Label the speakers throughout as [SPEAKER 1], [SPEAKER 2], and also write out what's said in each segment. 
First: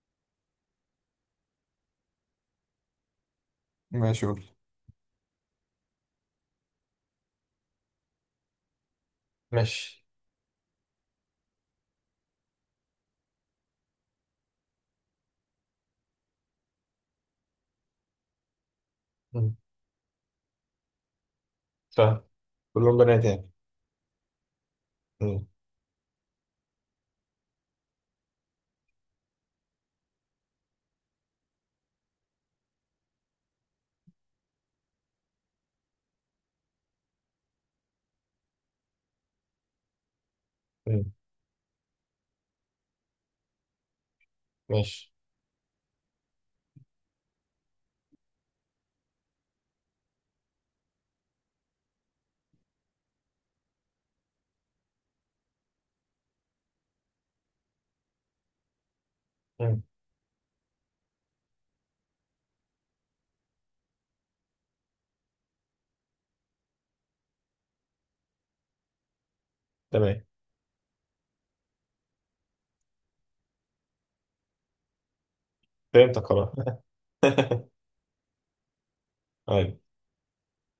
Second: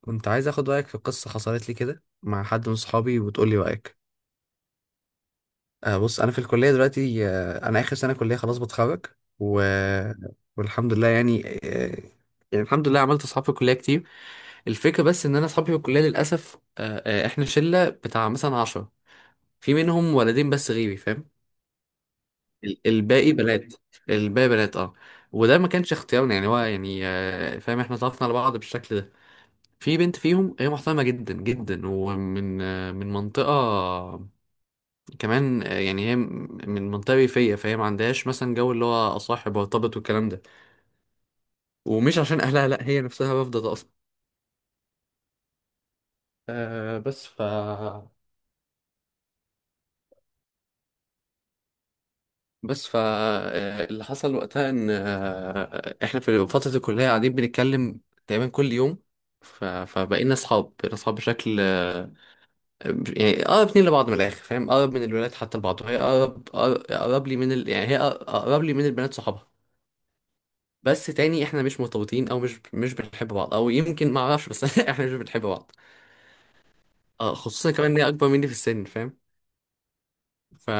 [SPEAKER 1] كنت عايز اخد رايك في قصه حصلت لي كده مع حد من صحابي وتقول لي رايك.
[SPEAKER 2] ماشي، قول.
[SPEAKER 1] بص انا في الكليه دلوقتي، انا اخر سنه كليه خلاص بتخرج و...
[SPEAKER 2] ماشي.
[SPEAKER 1] والحمد لله يعني يعني الحمد لله عملت اصحاب في الكليه كتير. الفكره بس ان انا اصحابي في الكليه للاسف، احنا شله بتاع مثلا عشرة،
[SPEAKER 2] مم.
[SPEAKER 1] في منهم ولدين بس غيري فاهم.
[SPEAKER 2] فاهم. كلهم بنات
[SPEAKER 1] الباقي
[SPEAKER 2] يعني؟
[SPEAKER 1] بنات. الباقي بنات اه
[SPEAKER 2] مم.
[SPEAKER 1] وده ما كانش اختيارنا، يعني هو يعني فاهم، احنا اتعرفنا على بعض بالشكل ده. في بنت فيهم هي محترمة جدا جدا، ومن من منطقة كمان، يعني هي من منطقة ريفية، فهي ما عندهاش مثلا جو اللي هو أصاحب وارتبط والكلام ده.
[SPEAKER 2] مم.
[SPEAKER 1] ومش عشان أهلها، لأ هي نفسها رافضة ده أصلا.
[SPEAKER 2] ماشي.
[SPEAKER 1] آه بس ف بس ف آه، اللي حصل وقتها إن إحنا في فترة الكلية قاعدين بنتكلم تقريبا كل يوم.
[SPEAKER 2] مم.
[SPEAKER 1] فبقينا أصحاب، بقينا أصحاب بشكل يعني اقرب اتنين لبعض من الاخر فاهم، اقرب من الولاد حتى لبعض، وهي اقرب اقرب لي من يعني اقرب لي من البنات صحابها.
[SPEAKER 2] تمام.
[SPEAKER 1] بس تاني احنا مش مرتبطين، او مش بنحب بعض، او يمكن ما اعرفش بس احنا مش بنحب بعض.
[SPEAKER 2] فهمتك خلاص.
[SPEAKER 1] اه خصوصا كمان ان هي اكبر مني في السن فاهم.
[SPEAKER 2] طيب.
[SPEAKER 1] ف...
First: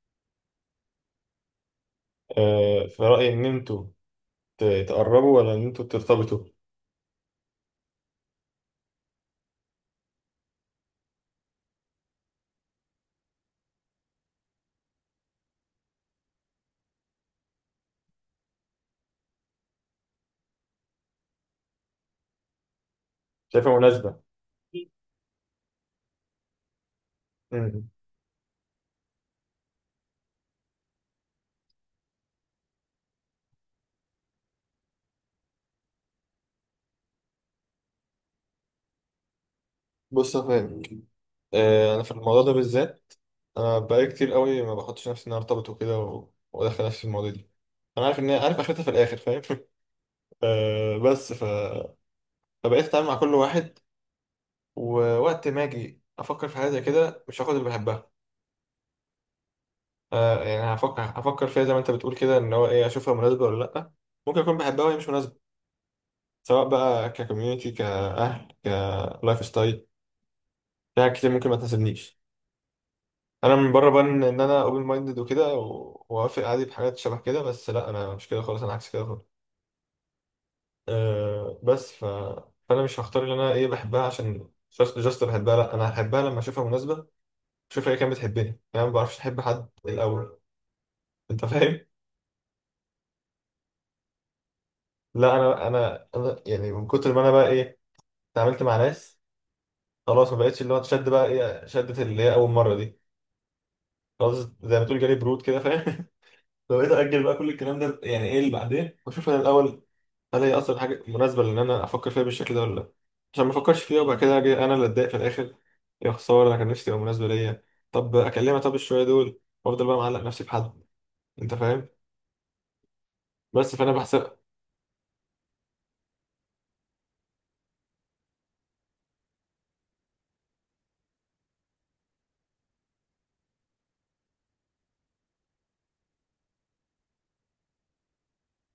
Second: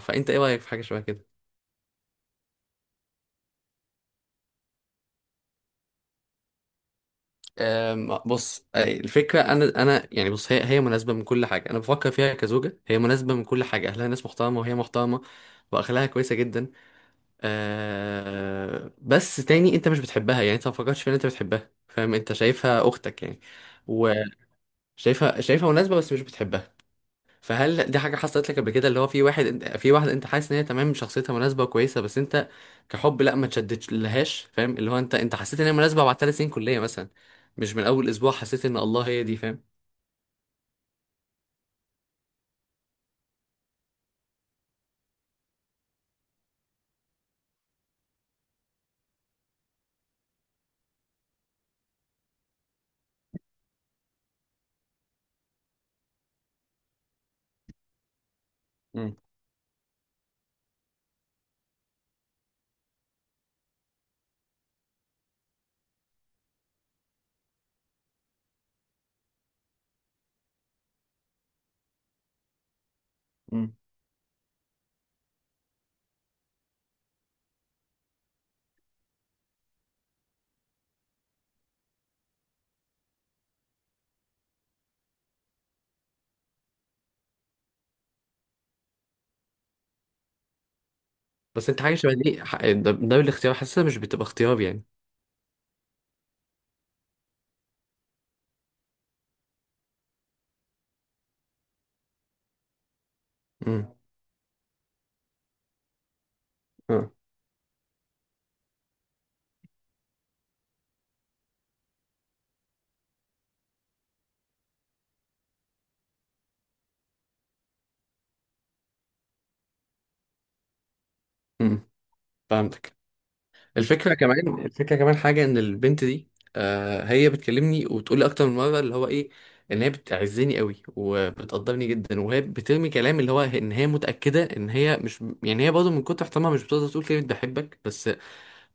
[SPEAKER 1] فانت ايه رايك في حاجه شبه كده؟
[SPEAKER 2] في رأيي إن أنتوا تقربوا ولا إن أنتوا ترتبطوا؟
[SPEAKER 1] بص، الفكره انا يعني بص، هي مناسبه من كل حاجه انا بفكر فيها كزوجه، هي مناسبه من كل حاجه، اهلها ناس محترمه وهي محترمه واخلاقها كويسه جدا. بس تاني انت مش بتحبها، يعني انت ما فكرتش في ان انت بتحبها فاهم، انت شايفها اختك يعني.
[SPEAKER 2] شايفها مناسبة.
[SPEAKER 1] وشايفها، شايفها مناسبه بس مش بتحبها. فهل
[SPEAKER 2] مم.
[SPEAKER 1] دي حاجه حصلت لك قبل كده، اللي هو في واحد، انت في واحد انت حاسس ان هي تمام، شخصيتها مناسبه وكويسه بس انت كحب لا، ما تشدتش لهاش فاهم، اللي هو انت حسيت ان هي مناسبه بعد ثلاث سنين كليه مثلا، مش من اول اسبوع حسيت ان الله هي دي فاهم.
[SPEAKER 2] بص يا فاهم، أنا في الموضوع ده بالذات، أنا بقالي كتير قوي ما بحطش نفسي إن أنا أرتبط وكده وأدخل نفسي في المواضيع دي. أنا عارف إن هي عارف آخرتها في الآخر فاهم. بس فبقيت أتعامل مع كل واحد. ووقت ما أجي أفكر في حاجة زي كده مش هاخد اللي بحبها.
[SPEAKER 1] مم.
[SPEAKER 2] يعني هفكر فيها زي ما انت بتقول كده، ان هو ايه، اشوفها مناسبه ولا لا. ممكن اكون بحبها وهي مش مناسبه. سواء بقى ككوميونتي، كاهل، كلايف ستايل، في حاجات كتير ممكن ما تناسبنيش. انا من
[SPEAKER 1] مم.
[SPEAKER 2] بره بان ان انا اوبن مايندد وكده واوافق عادي بحاجات شبه كده، بس لا انا مش كده خالص، انا عكس كده خالص. بس فانا مش هختار اللي انا ايه بحبها عشان جاست بحبها، لا انا هحبها لما اشوفها مناسبه. اشوفها هي كانت بتحبني، يعني انا ما بعرفش احب حد الاول. انت
[SPEAKER 1] بس انت
[SPEAKER 2] فاهم؟
[SPEAKER 1] حاجه شبه دي ده بالاختيار حاسسها مش بتبقى اختيار يعني.
[SPEAKER 2] لا انا، انا يعني من كتر ما انا بقى ايه، اتعاملت مع ناس خلاص ما بقتش اللي هو تشد، بقى ايه، شدت اللي هي اول مره دي.
[SPEAKER 1] امم.
[SPEAKER 2] خلاص. زي ما تقول جالي برود كده فاهم. فبقيت
[SPEAKER 1] اه.
[SPEAKER 2] اجل بقى كل الكلام ده، يعني ايه اللي بعدين، واشوف انا الاول. هل هي اصلا حاجه مناسبه، لان انا افكر فيها بالشكل ده ولا لا، عشان ما افكرش فيها وبعد كده اجي انا اللي اتضايق في الاخر، يا خساره انا كان نفسي تبقى مناسبه ليا، طب اكلمها، طب الشويه دول، وافضل بقى معلق نفسي بحد. انت
[SPEAKER 1] امم.
[SPEAKER 2] فاهم؟
[SPEAKER 1] فهمتك.
[SPEAKER 2] بس فانا
[SPEAKER 1] الفكرة
[SPEAKER 2] بحسب.
[SPEAKER 1] كمان، الفكرة كمان حاجة ان البنت دي هي بتكلمني وبتقول لي اكتر من مرة، اللي هو ايه ان هي بتعزني قوي وبتقدرني جدا، وهي بترمي كلام اللي هو ان هي متأكدة ان هي مش يعني، هي برضه من كتر احترامها مش بتقدر تقول كلمة بحبك، بس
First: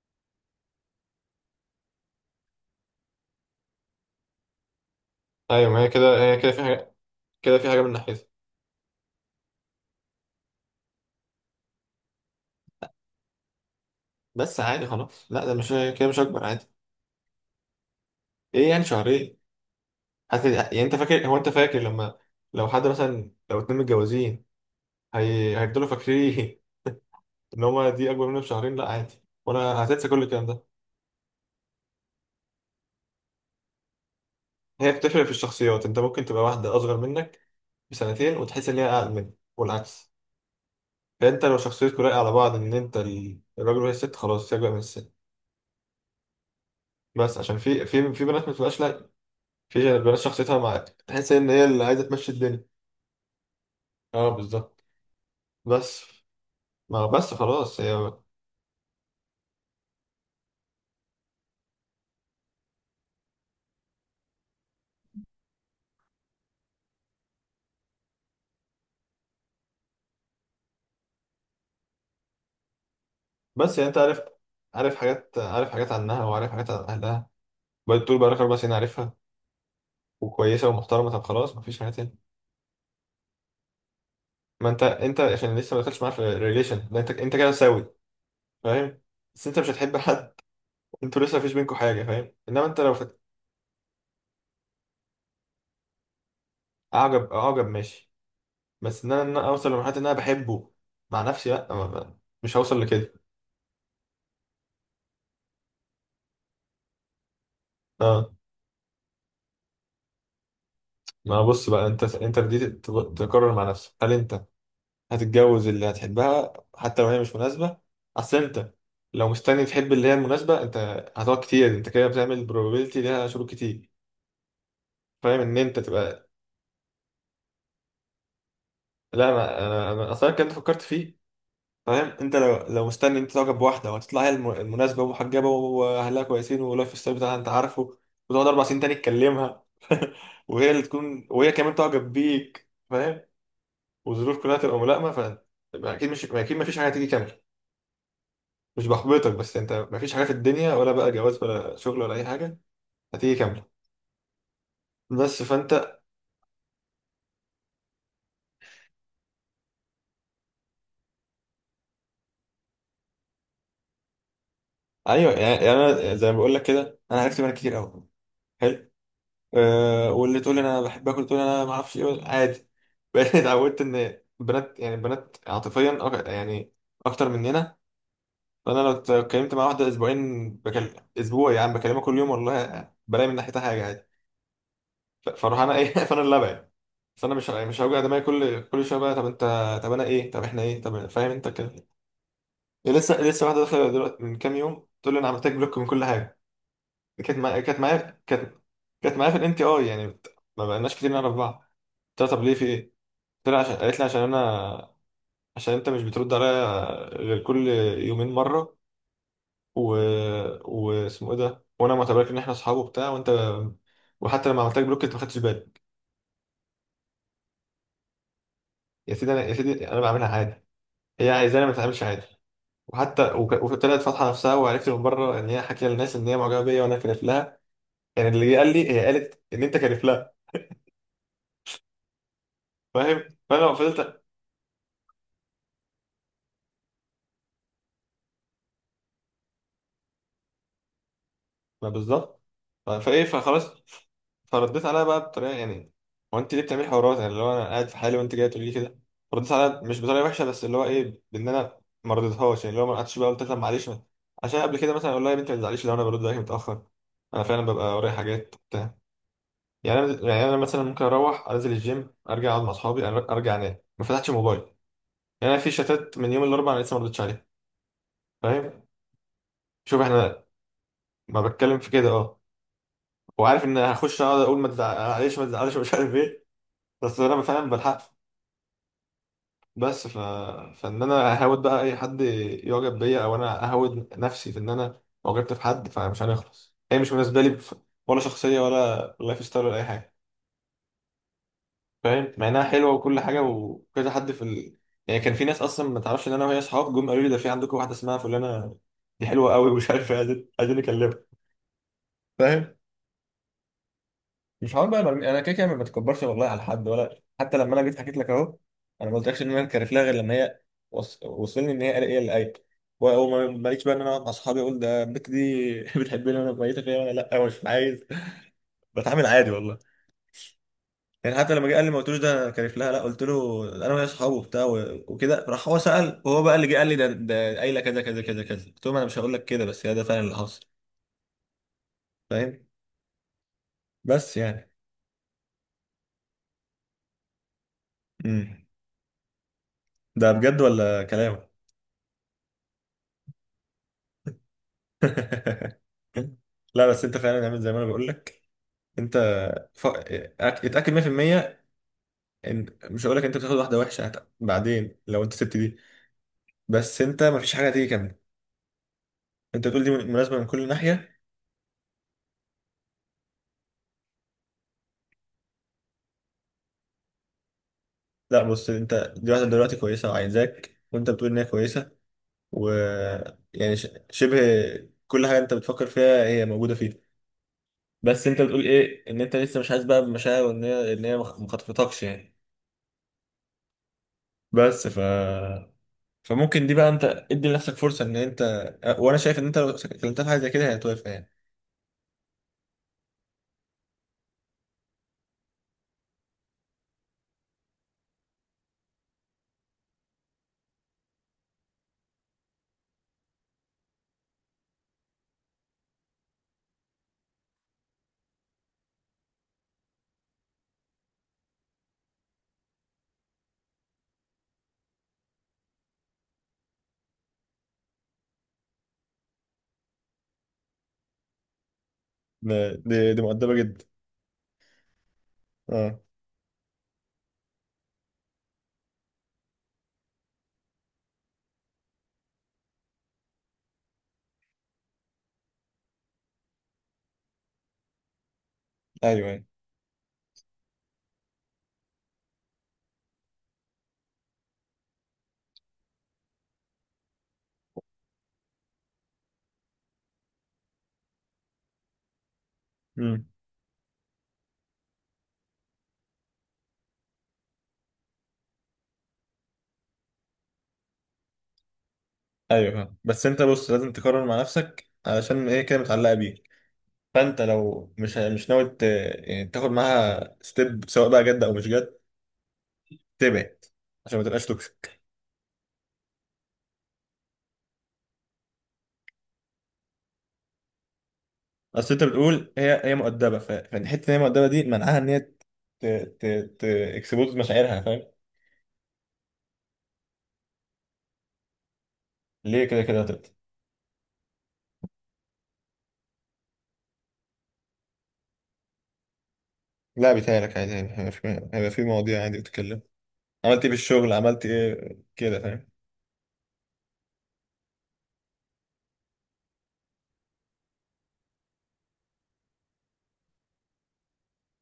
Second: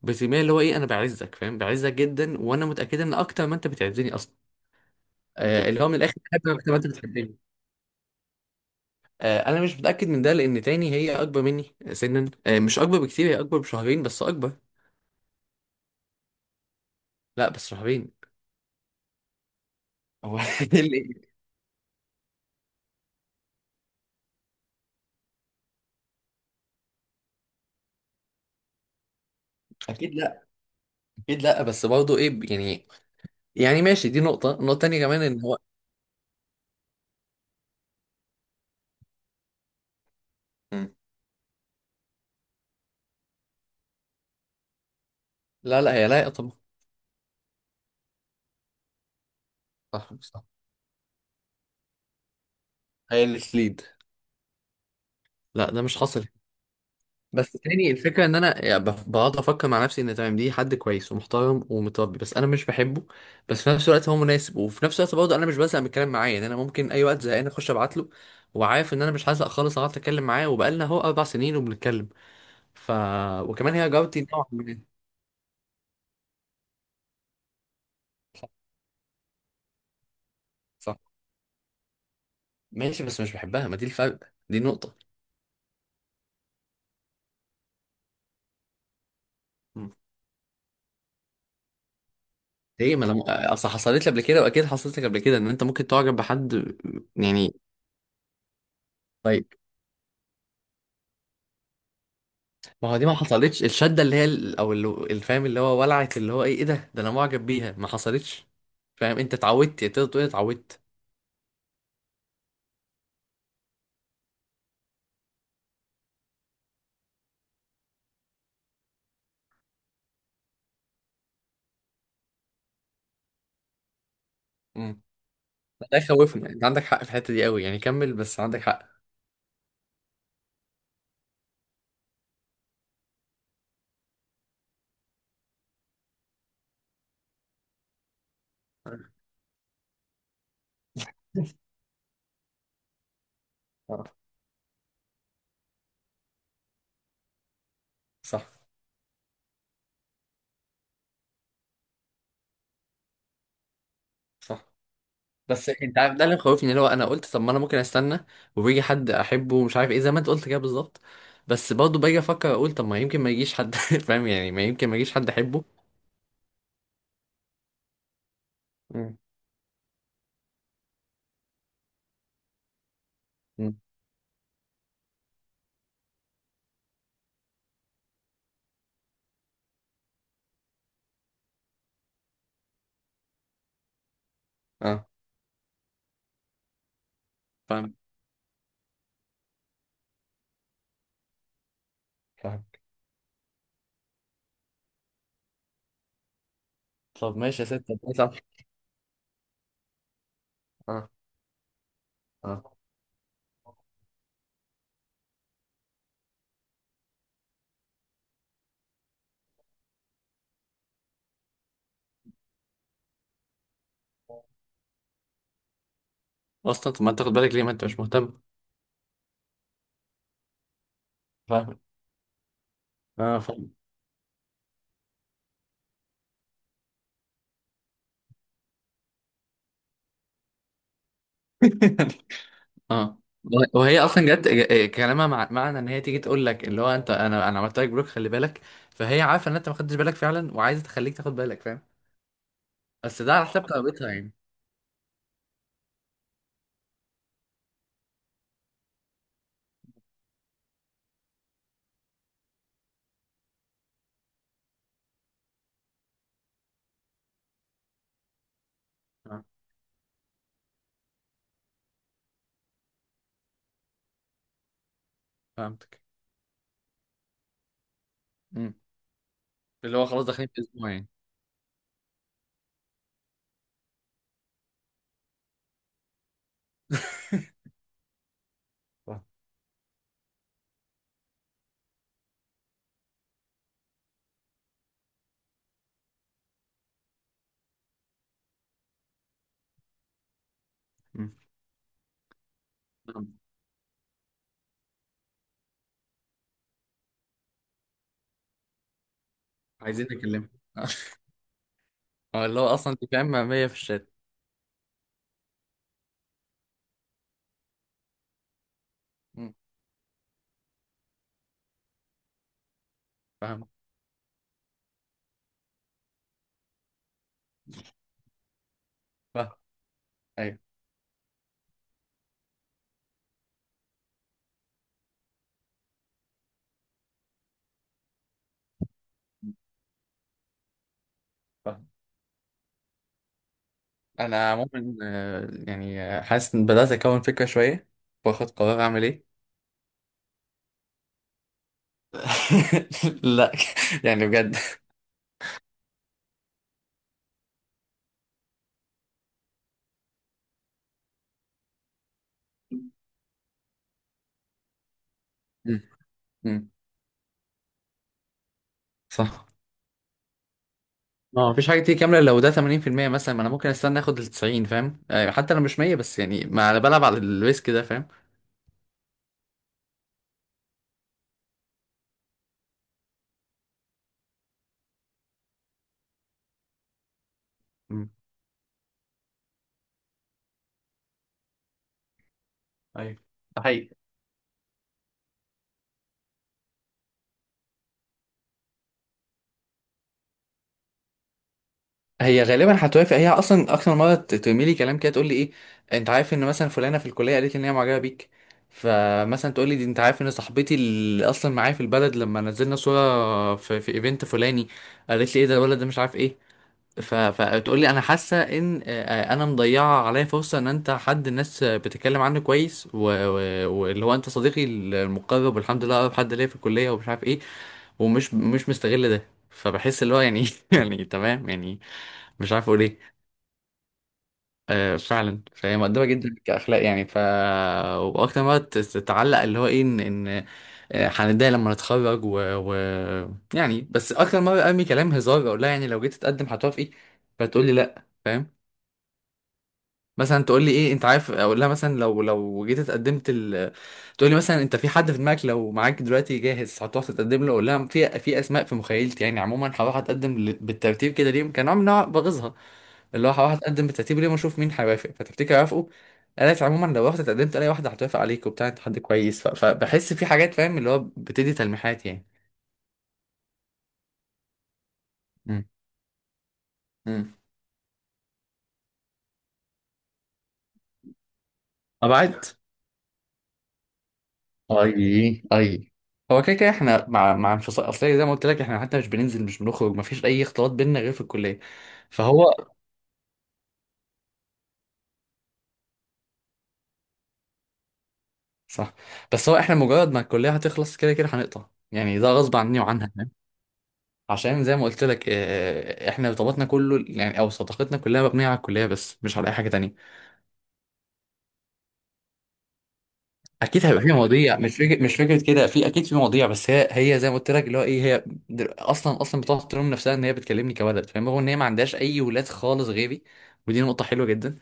[SPEAKER 1] بترميها اللي هو ايه، انا بعزك فاهم، بعزك جدا، وانا متأكدة ان اكتر ما انت بتعزني اصلا.
[SPEAKER 2] ايوه، ما
[SPEAKER 1] اللي
[SPEAKER 2] هي
[SPEAKER 1] هو من الاخر
[SPEAKER 2] كده، هي كده
[SPEAKER 1] بحبك
[SPEAKER 2] في
[SPEAKER 1] اكتر ما انت
[SPEAKER 2] حاجه،
[SPEAKER 1] بتحبني.
[SPEAKER 2] كده في حاجه من ناحيتها.
[SPEAKER 1] انا مش متأكد من ده، لان تاني هي اكبر مني سنا، مش اكبر بكتير، هي اكبر بشهرين بس اكبر.
[SPEAKER 2] بس عادي خلاص، لا ده مش كده، مش اكبر، عادي.
[SPEAKER 1] لا بس شهرين.
[SPEAKER 2] ايه يعني شهرين؟
[SPEAKER 1] هو إيه
[SPEAKER 2] يعني انت فاكر، هو انت فاكر لما، لو حد مثلا لو اتنين متجوزين، هيفضلوا فاكرين ان هما دي اكبر مني بشهرين؟ لا عادي، وانا هتنسى
[SPEAKER 1] اكيد
[SPEAKER 2] كل
[SPEAKER 1] لا.
[SPEAKER 2] الكلام ده.
[SPEAKER 1] اكيد لا بس برضه ايه يعني، يعني ماشي دي نقطة. النقطة
[SPEAKER 2] هي
[SPEAKER 1] التانية كمان
[SPEAKER 2] بتفرق في
[SPEAKER 1] ان هو.
[SPEAKER 2] الشخصيات، انت ممكن تبقى واحده اصغر منك بسنتين وتحس ان هي اقل منك والعكس.
[SPEAKER 1] مم.
[SPEAKER 2] فانت لو شخصيتكوا لايقه على بعض، ان انت الراجل وهي الست، خلاص هي اكبر من الست.
[SPEAKER 1] لا لا، هي لايقة طبعا.
[SPEAKER 2] بس عشان في بنات ما بتبقاش لايقه، في
[SPEAKER 1] صح
[SPEAKER 2] بنات
[SPEAKER 1] صح.
[SPEAKER 2] شخصيتها معاك تحس ان هي اللي عايزه تمشي الدنيا.
[SPEAKER 1] هي اللي تليد.
[SPEAKER 2] اه بالظبط.
[SPEAKER 1] لا ده مش
[SPEAKER 2] بس،
[SPEAKER 1] حاصل.
[SPEAKER 2] ما بس
[SPEAKER 1] بس
[SPEAKER 2] خلاص
[SPEAKER 1] تاني
[SPEAKER 2] هي.
[SPEAKER 1] الفكرة ان انا يعني بقعد افكر مع نفسي ان تمام، دي حد كويس ومحترم ومتربي بس انا مش بحبه. بس في نفس الوقت هو مناسب، وفي نفس الوقت برضه انا مش بزهق من الكلام معاه، يعني انا ممكن اي وقت زهقان اخش ابعت له، وعارف ان انا مش هزهق خالص، اقعد اتكلم معاه وبقالنا اهو اربع سنين وبنتكلم. ف وكمان
[SPEAKER 2] بس يعني
[SPEAKER 1] هي
[SPEAKER 2] انت
[SPEAKER 1] جارتي نوعا ما.
[SPEAKER 2] عارف حاجات عنها وعارف حاجات عن اهلها. بقيت طول بقالك
[SPEAKER 1] صح
[SPEAKER 2] 4 سنين عارفها، وكويسه ومحترمه،
[SPEAKER 1] صح.
[SPEAKER 2] طب خلاص مفيش حاجه تاني.
[SPEAKER 1] ماشي بس مش بحبها، ما دي الفرق، دي
[SPEAKER 2] ما انت
[SPEAKER 1] النقطة.
[SPEAKER 2] انت عشان لسه ما دخلتش معاه في الريليشن ده، انت كده ساوي، فاهم. بس انت مش هتحب حد، انتوا لسه مفيش بينكوا حاجه فاهم. انما انت لو
[SPEAKER 1] ليه، ما انا اصل حصلت لي قبل كده، واكيد حصلت لك قبل كده ان انت ممكن تعجب بحد،
[SPEAKER 2] اعجب،
[SPEAKER 1] يعني.
[SPEAKER 2] اعجب ماشي، بس ان انا، إن
[SPEAKER 1] طيب.
[SPEAKER 2] أنا اوصل لمرحله ان انا بحبه مع نفسي، لا مش هوصل
[SPEAKER 1] ما هو دي
[SPEAKER 2] لكده.
[SPEAKER 1] ما حصلتش الشده اللي هي الفهم اللي هو ولعت اللي هو ايه، ايه ده، ده انا معجب بيها، ما
[SPEAKER 2] اه،
[SPEAKER 1] حصلتش. فاهم انت اتعودت تقدر تقول اتعودت.
[SPEAKER 2] ما بص بقى، انت بديت تقرر مع نفسك هل انت هتتجوز اللي هتحبها حتى لو هي مش مناسبة، اصل انت لو مستني تحب اللي هي المناسبة، انت هتقعد كتير. انت كده بتعمل probability ليها، شروط كتير،
[SPEAKER 1] امم.
[SPEAKER 2] فاهم، ان انت
[SPEAKER 1] ده
[SPEAKER 2] تبقى.
[SPEAKER 1] خوفنا، انت عندك حق في الحته دي قوي يعني، كمل بس عندك حق.
[SPEAKER 2] لا أنا اصلا كنت فكرت فيه، فاهم. انت لو مستني انت تعجب بواحدة وهتطلع هي المناسبة، ومحجبة، واهلها كويسين، واللايف ستايل بتاعها انت عارفه، وتقعد 4 سنين تاني تكلمها، وهي اللي تكون وهي كمان تعجب بيك، فاهم،
[SPEAKER 1] آه،
[SPEAKER 2] والظروف كلها تبقى ملائمة، ف... اكيد، مش اكيد مفيش حاجة هتيجي كاملة.
[SPEAKER 1] صح
[SPEAKER 2] مش بحبطك، بس انت مفيش حاجه في الدنيا، ولا بقى جواز ولا شغل ولا اي حاجه، هتيجي كامله.
[SPEAKER 1] صح.
[SPEAKER 2] بس
[SPEAKER 1] بس انت
[SPEAKER 2] فانت.
[SPEAKER 1] عارف ده اللي مخوفني، اللي هو انا قلت طب ما انا ممكن استنى وبيجي حد احبه ومش عارف ايه، زي ما انت قلت كده بالظبط. بس برضه باجي افكر اقول طب ما يمكن ما يجيش حد فاهم يعني، ما يمكن ما يجيش حد
[SPEAKER 2] ايوه،
[SPEAKER 1] احبه.
[SPEAKER 2] يعني انا زي ما بقول لك كده، انا عرفت منك كتير قوي، حلو.
[SPEAKER 1] مم.
[SPEAKER 2] واللي تقول انا بحب اكل، تقول انا ما اعرفش ايه، عادي. بقيت
[SPEAKER 1] مم.
[SPEAKER 2] اتعودت ان البنات، يعني البنات عاطفيا يعني اكتر مننا. فانا لو اتكلمت مع واحده اسبوعين، بكلم اسبوع يعني، بكلمها كل يوم والله، بلاقي من ناحيتها حاجه عادي.
[SPEAKER 1] اه
[SPEAKER 2] فاروح انا ايه فانا اللي ابعد. فانا مش
[SPEAKER 1] فاهم.
[SPEAKER 2] هوجع دماغي كل شويه بقى، طب انت، طب انا ايه، طب احنا ايه، طب فاهم انت كده.
[SPEAKER 1] فاهم.
[SPEAKER 2] لسه واحده داخله دلوقتي من كام يوم تقول لي انا عملت لك بلوك من كل حاجه. كانت
[SPEAKER 1] طب
[SPEAKER 2] معايا،
[SPEAKER 1] ماشي يا ست. طب ماشي.
[SPEAKER 2] كانت معايا في الان تي اي، يعني ما بقناش
[SPEAKER 1] اه.
[SPEAKER 2] كتير نعرف بعض. قلت لها طب ليه
[SPEAKER 1] اه.
[SPEAKER 2] في ايه؟ قلت لها عشان، قالت لي عشان انت مش بترد عليا غير كل يومين مره، و واسمه ايه ده، وانا معتبرك ان احنا اصحاب وبتاع، وانت وحتى لما عملت لك بلوك انت ما خدتش بالي.
[SPEAKER 1] اصلا طب ما انت تاخد بالك ليه، ما انت مش مهتم.
[SPEAKER 2] يا سيدي انا، بعملها عادي، هي عايزاني ما
[SPEAKER 1] فاهم.
[SPEAKER 2] اتعاملش عادي. وحتى
[SPEAKER 1] اه فاهم.
[SPEAKER 2] وطلعت فاتحه نفسها، وعرفت من بره ان هي حكي للناس ان هي معجبه بيا وانا كارف لها، يعني اللي قال لي هي قالت ان انت كارف لها،
[SPEAKER 1] اه.
[SPEAKER 2] فاهم.
[SPEAKER 1] وه-
[SPEAKER 2] فانا
[SPEAKER 1] وهي
[SPEAKER 2] فضلت،
[SPEAKER 1] اصلا جت كلامها معنى ان هي تيجي تقول لك اللي هو انت، انا عملت لك بلوك خلي بالك. فهي عارفه ان انت ما خدتش بالك فعلا، وعايزه تخليك تاخد بالك فاهم.
[SPEAKER 2] ما بالظبط.
[SPEAKER 1] بس
[SPEAKER 2] فايه،
[SPEAKER 1] ده على
[SPEAKER 2] فخلاص،
[SPEAKER 1] حساب كرامتها يعني.
[SPEAKER 2] فرديت عليها بقى بطريقه، يعني هو انت ليه بتعملي حوارات، يعني اللي هو انا قاعد في حالي وانت جايه تقولي لي كده. فرديت عليها مش بطريقه وحشه، بس اللي هو ايه، بان انا ما رضيتهاش، يعني اللي هو ما قعدتش بقى، قلت لها معلش عشان قبل كده مثلا اقول لها يا بنتي ما تزعليش لو انا برد عليك متاخر، انا فعلا ببقى ورايا حاجات بتاع
[SPEAKER 1] آه،
[SPEAKER 2] يعني انا مثلا ممكن اروح انزل الجيم، ارجع اقعد مع اصحابي، ارجع انام ما فتحتش موبايل، يعني انا في
[SPEAKER 1] فهمتك.
[SPEAKER 2] شتات من يوم الاربعاء انا لسه ما ردتش عليها،
[SPEAKER 1] مم.
[SPEAKER 2] فاهم.
[SPEAKER 1] اللي
[SPEAKER 2] شوف
[SPEAKER 1] هو خلاص
[SPEAKER 2] احنا،
[SPEAKER 1] داخلين في اسبوع يعني.
[SPEAKER 2] ما بتكلم في كده اه، وعارف ان هخش اقعد اقول ما تزعلش، ما تزعلش، مش عارف ايه، بس انا فعلا بلحق.
[SPEAKER 1] فاهم.
[SPEAKER 2] بس فان انا اهود بقى اي حد يعجب بيا، او انا اهود نفسي في ان انا اعجبت في حد، فمش هنخلص. هي مش بالنسبه لي ولا شخصيه، ولا لايف ستايل، ولا اي حاجه،
[SPEAKER 1] مم.
[SPEAKER 2] فاهم، مع انها حلوه وكل حاجه،
[SPEAKER 1] فهمت.
[SPEAKER 2] وكذا حد في يعني كان في ناس اصلا ما تعرفش ان انا وهي اصحاب جم قالوا لي ده في عندكم واحده اسمها فلانه، دي حلوه قوي ومش
[SPEAKER 1] عايزين
[SPEAKER 2] عارف ايه، عايزين
[SPEAKER 1] نكلمه.
[SPEAKER 2] عايزين نكلمها،
[SPEAKER 1] اه اللي هو
[SPEAKER 2] فاهم.
[SPEAKER 1] اصلا انت فاهم، 100 في الشات.
[SPEAKER 2] مش هقعد بقى برمي، انا كده كده ما بتكبرش والله على حد، ولا حتى لما انا جيت حكيت لك اهو، انا ما قلتلكش ان
[SPEAKER 1] مم.
[SPEAKER 2] انا كارف لها غير لما هي وصلني ان هي قال ايه اللي قايل،
[SPEAKER 1] فاهم.
[SPEAKER 2] وماليش بقى ان انا اقعد مع اصحابي اقول ده البت دي بتحبني وانا ميته فيا، وانا لا مش عايز، بتعامل
[SPEAKER 1] فاهم.
[SPEAKER 2] عادي والله.
[SPEAKER 1] ايوه
[SPEAKER 2] يعني حتى لما جه قال لي ما قلتلوش ده انا كارف لها، لا قلت له انا وهي اصحابه وبتاع وكده، راح هو سال، وهو بقى اللي جه قال لي، ده قايله كذا كذا كذا كذا، قلت لهم انا مش هقول لك كده، بس هي ده فعلا اللي حصل،
[SPEAKER 1] فاهم.
[SPEAKER 2] فاهم. بس
[SPEAKER 1] انا
[SPEAKER 2] يعني.
[SPEAKER 1] عموما، يعني حاسس ان بدات اكون فكره شويه، واخد
[SPEAKER 2] امم.
[SPEAKER 1] قرار اعمل ايه.
[SPEAKER 2] ده بجد ولا كلام؟
[SPEAKER 1] لا، يعني بجد.
[SPEAKER 2] لا بس انت فعلا عامل زي ما انا بقول لك. انت ف... أك- اتاكد 100% ان، مش هقول لك انت بتاخد واحده وحشه بعدين لو انت سبت دي،
[SPEAKER 1] مم. مم.
[SPEAKER 2] بس انت مفيش حاجه هتيجي كامله.
[SPEAKER 1] صح.
[SPEAKER 2] انت بتقول دي مناسبه من كل ناحيه.
[SPEAKER 1] ما هو مفيش حاجه تيجي كامله، لو ده 80% مثلا، ما انا ممكن استنى اخد ال 90 فاهم، حتى لو مش 100 بس يعني، ما انا بلعب على الريسك ده فاهم.
[SPEAKER 2] لا بص، انت دي واحده دلوقتي كويسه وعايزاك، وانت بتقول ان هي كويسه، و يعني شبه كل حاجه انت بتفكر فيها هي موجوده فيها.
[SPEAKER 1] مم.
[SPEAKER 2] بس انت بتقول ايه، ان انت لسه مش حاسس بقى بمشاعر، وان هي ان هي مخطفتكش يعني.
[SPEAKER 1] ايوه، ده حقيقي.
[SPEAKER 2] بس فممكن دي بقى انت ادي لنفسك فرصه ان انت، وانا شايف ان انت لو كلمتها في حاجه زي كده هتوافق يعني.
[SPEAKER 1] هي غالبا هتوافق، هي اصلا اكتر مره ترمي لي كلام كده تقول لي ايه، انت عارف ان مثلا فلانه في الكليه قالت لي ان هي معجبه بيك. فمثلا تقول لي دي انت عارف ان صاحبتي اللي اصلا معايا في البلد، لما نزلنا صوره في ايفنت فلاني قالت لي ايه ده الولد ده، مش عارف ايه. فتقول لي انا حاسه ان انا مضيعه عليا فرصه ان انت حد الناس بتتكلم عنه كويس، واللي هو انت صديقي المقرب والحمد لله اقرب حد ليا في الكليه ومش عارف ايه، ومش مش مستغل ده، فبحس اللي هو يعني يعني تمام يعني، مش عارف اقول ايه.
[SPEAKER 2] دي دي مؤدبه جدا.
[SPEAKER 1] آه فعلا، فهي
[SPEAKER 2] اه.
[SPEAKER 1] مقدمه جدا كاخلاق يعني. واكتر ما تتعلق اللي هو ايه ان ان، هنتضايق لما نتخرج يعني. بس اكتر مره ارمي كلام هزار، اقول لها يعني لو جيت تتقدم هتوافقي، فتقول لي لا فاهم.
[SPEAKER 2] ايوه، ايوه.
[SPEAKER 1] مثلا تقول لي ايه، انت عارف اقول لها مثلا لو جيت تقول لي مثلا انت في حد في دماغك، لو معاك دلوقتي جاهز هتروح تتقدم له، اقول لها في، اسماء في مخيلتي يعني، عموما هروح اتقدم بالترتيب كده ليه، كان نوع من أنواع بغيظها،
[SPEAKER 2] امم.
[SPEAKER 1] اللي هو هروح اتقدم بالترتيب ليه واشوف مين هيوافق، فتفتكر هيوافقوا. قالت عموما لو رحت اتقدمت الاقي واحده هتوافق عليك وبتاع، انت حد كويس. فبحس في حاجات فاهم، اللي هو بتدي تلميحات يعني.
[SPEAKER 2] ايوه فاهم، بس انت بص لازم تقرر مع نفسك علشان ايه
[SPEAKER 1] مم.
[SPEAKER 2] كده متعلقه بيك.
[SPEAKER 1] مم.
[SPEAKER 2] فانت لو مش ناوي يعني تاخد معاها ستيب، سواء بقى جد او مش جد،
[SPEAKER 1] ابعد.
[SPEAKER 2] تبعد عشان ما تبقاش توكسيك.
[SPEAKER 1] اي اي. هو كده كده احنا مع انفصال اصل، زي ما قلت لك احنا حتى مش بننزل مش بنخرج، ما فيش اي اختلاط بيننا غير في الكليه.
[SPEAKER 2] اصل انت بتقول
[SPEAKER 1] فهو.
[SPEAKER 2] هي مؤدبه، فالحته ان هي مؤدبه دي منعها ان هي ت ت ت اكسبوز مشاعرها، فاهم.
[SPEAKER 1] صح. بس هو احنا مجرد ما الكليه هتخلص كده كده هنقطع، يعني ده غصب
[SPEAKER 2] ليه؟
[SPEAKER 1] عني
[SPEAKER 2] كده كده
[SPEAKER 1] وعنها
[SPEAKER 2] هتبقى.
[SPEAKER 1] فاهم. عشان زي ما قلت لك، اه احنا ارتباطنا كله يعني، او صداقتنا كلها مبنيه على الكليه بس، مش على اي حاجه تانية.
[SPEAKER 2] لا بيتهيألك عادي، يعني هيبقى في مواضيع عادي بتتكلم، عملت ايه في
[SPEAKER 1] اكيد هيبقى في
[SPEAKER 2] الشغل، عملت
[SPEAKER 1] مواضيع، مش
[SPEAKER 2] ايه
[SPEAKER 1] فكره، مش
[SPEAKER 2] كده،
[SPEAKER 1] فكره كده
[SPEAKER 2] فاهم.
[SPEAKER 1] في، اكيد في مواضيع، بس هي، هي زي ما قلت لك اللي هو ايه، اصلا بتقعد تلوم نفسها ان هي بتكلمني كولد فاهم، هو ان هي ما عندهاش اي ولاد خالص غيري، ودي نقطه حلوه جدا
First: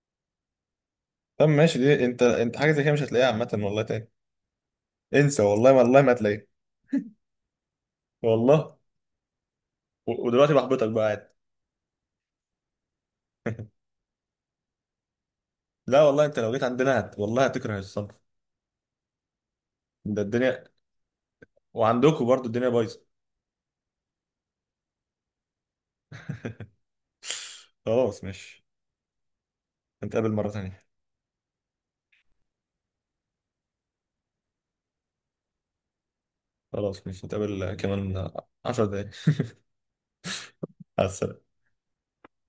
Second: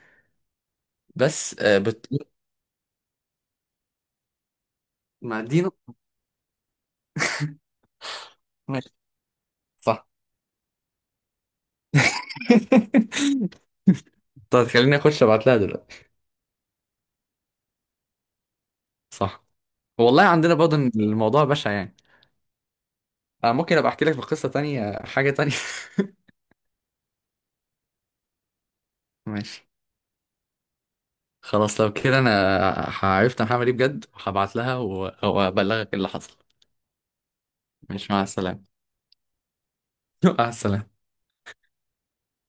[SPEAKER 2] طب
[SPEAKER 1] بس
[SPEAKER 2] ماشي، دي انت، حاجه زي كده مش هتلاقيها عامه والله تاني.
[SPEAKER 1] ما
[SPEAKER 2] انسى،
[SPEAKER 1] دي
[SPEAKER 2] والله والله ما هتلاقيها، والله.
[SPEAKER 1] ماشي. صح.
[SPEAKER 2] ودلوقتي بحبطك بقى، عادي.
[SPEAKER 1] طب خليني اخش ابعت لها
[SPEAKER 2] لا
[SPEAKER 1] دلوقتي.
[SPEAKER 2] والله، انت لو جيت عندنا والله هتكره الصنف.
[SPEAKER 1] صح.
[SPEAKER 2] ده
[SPEAKER 1] والله عندنا
[SPEAKER 2] الدنيا،
[SPEAKER 1] برضه إن الموضوع بشع يعني.
[SPEAKER 2] وعندكم برضو الدنيا بايظه.
[SPEAKER 1] انا ممكن ابقى احكي لك في قصة تانية، حاجة تانية.
[SPEAKER 2] خلاص ماشي،
[SPEAKER 1] ماشي.
[SPEAKER 2] نتقابل مره تانية.
[SPEAKER 1] خلاص لو كده انا عرفت انا هعمل ايه بجد، هبعت لها وابلغك اللي حصل.
[SPEAKER 2] خلاص ماشي، نتقابل
[SPEAKER 1] ماشي مع
[SPEAKER 2] كمان
[SPEAKER 1] السلامة.
[SPEAKER 2] 10 دقايق.
[SPEAKER 1] مع السلامة.
[SPEAKER 2] على السلامه.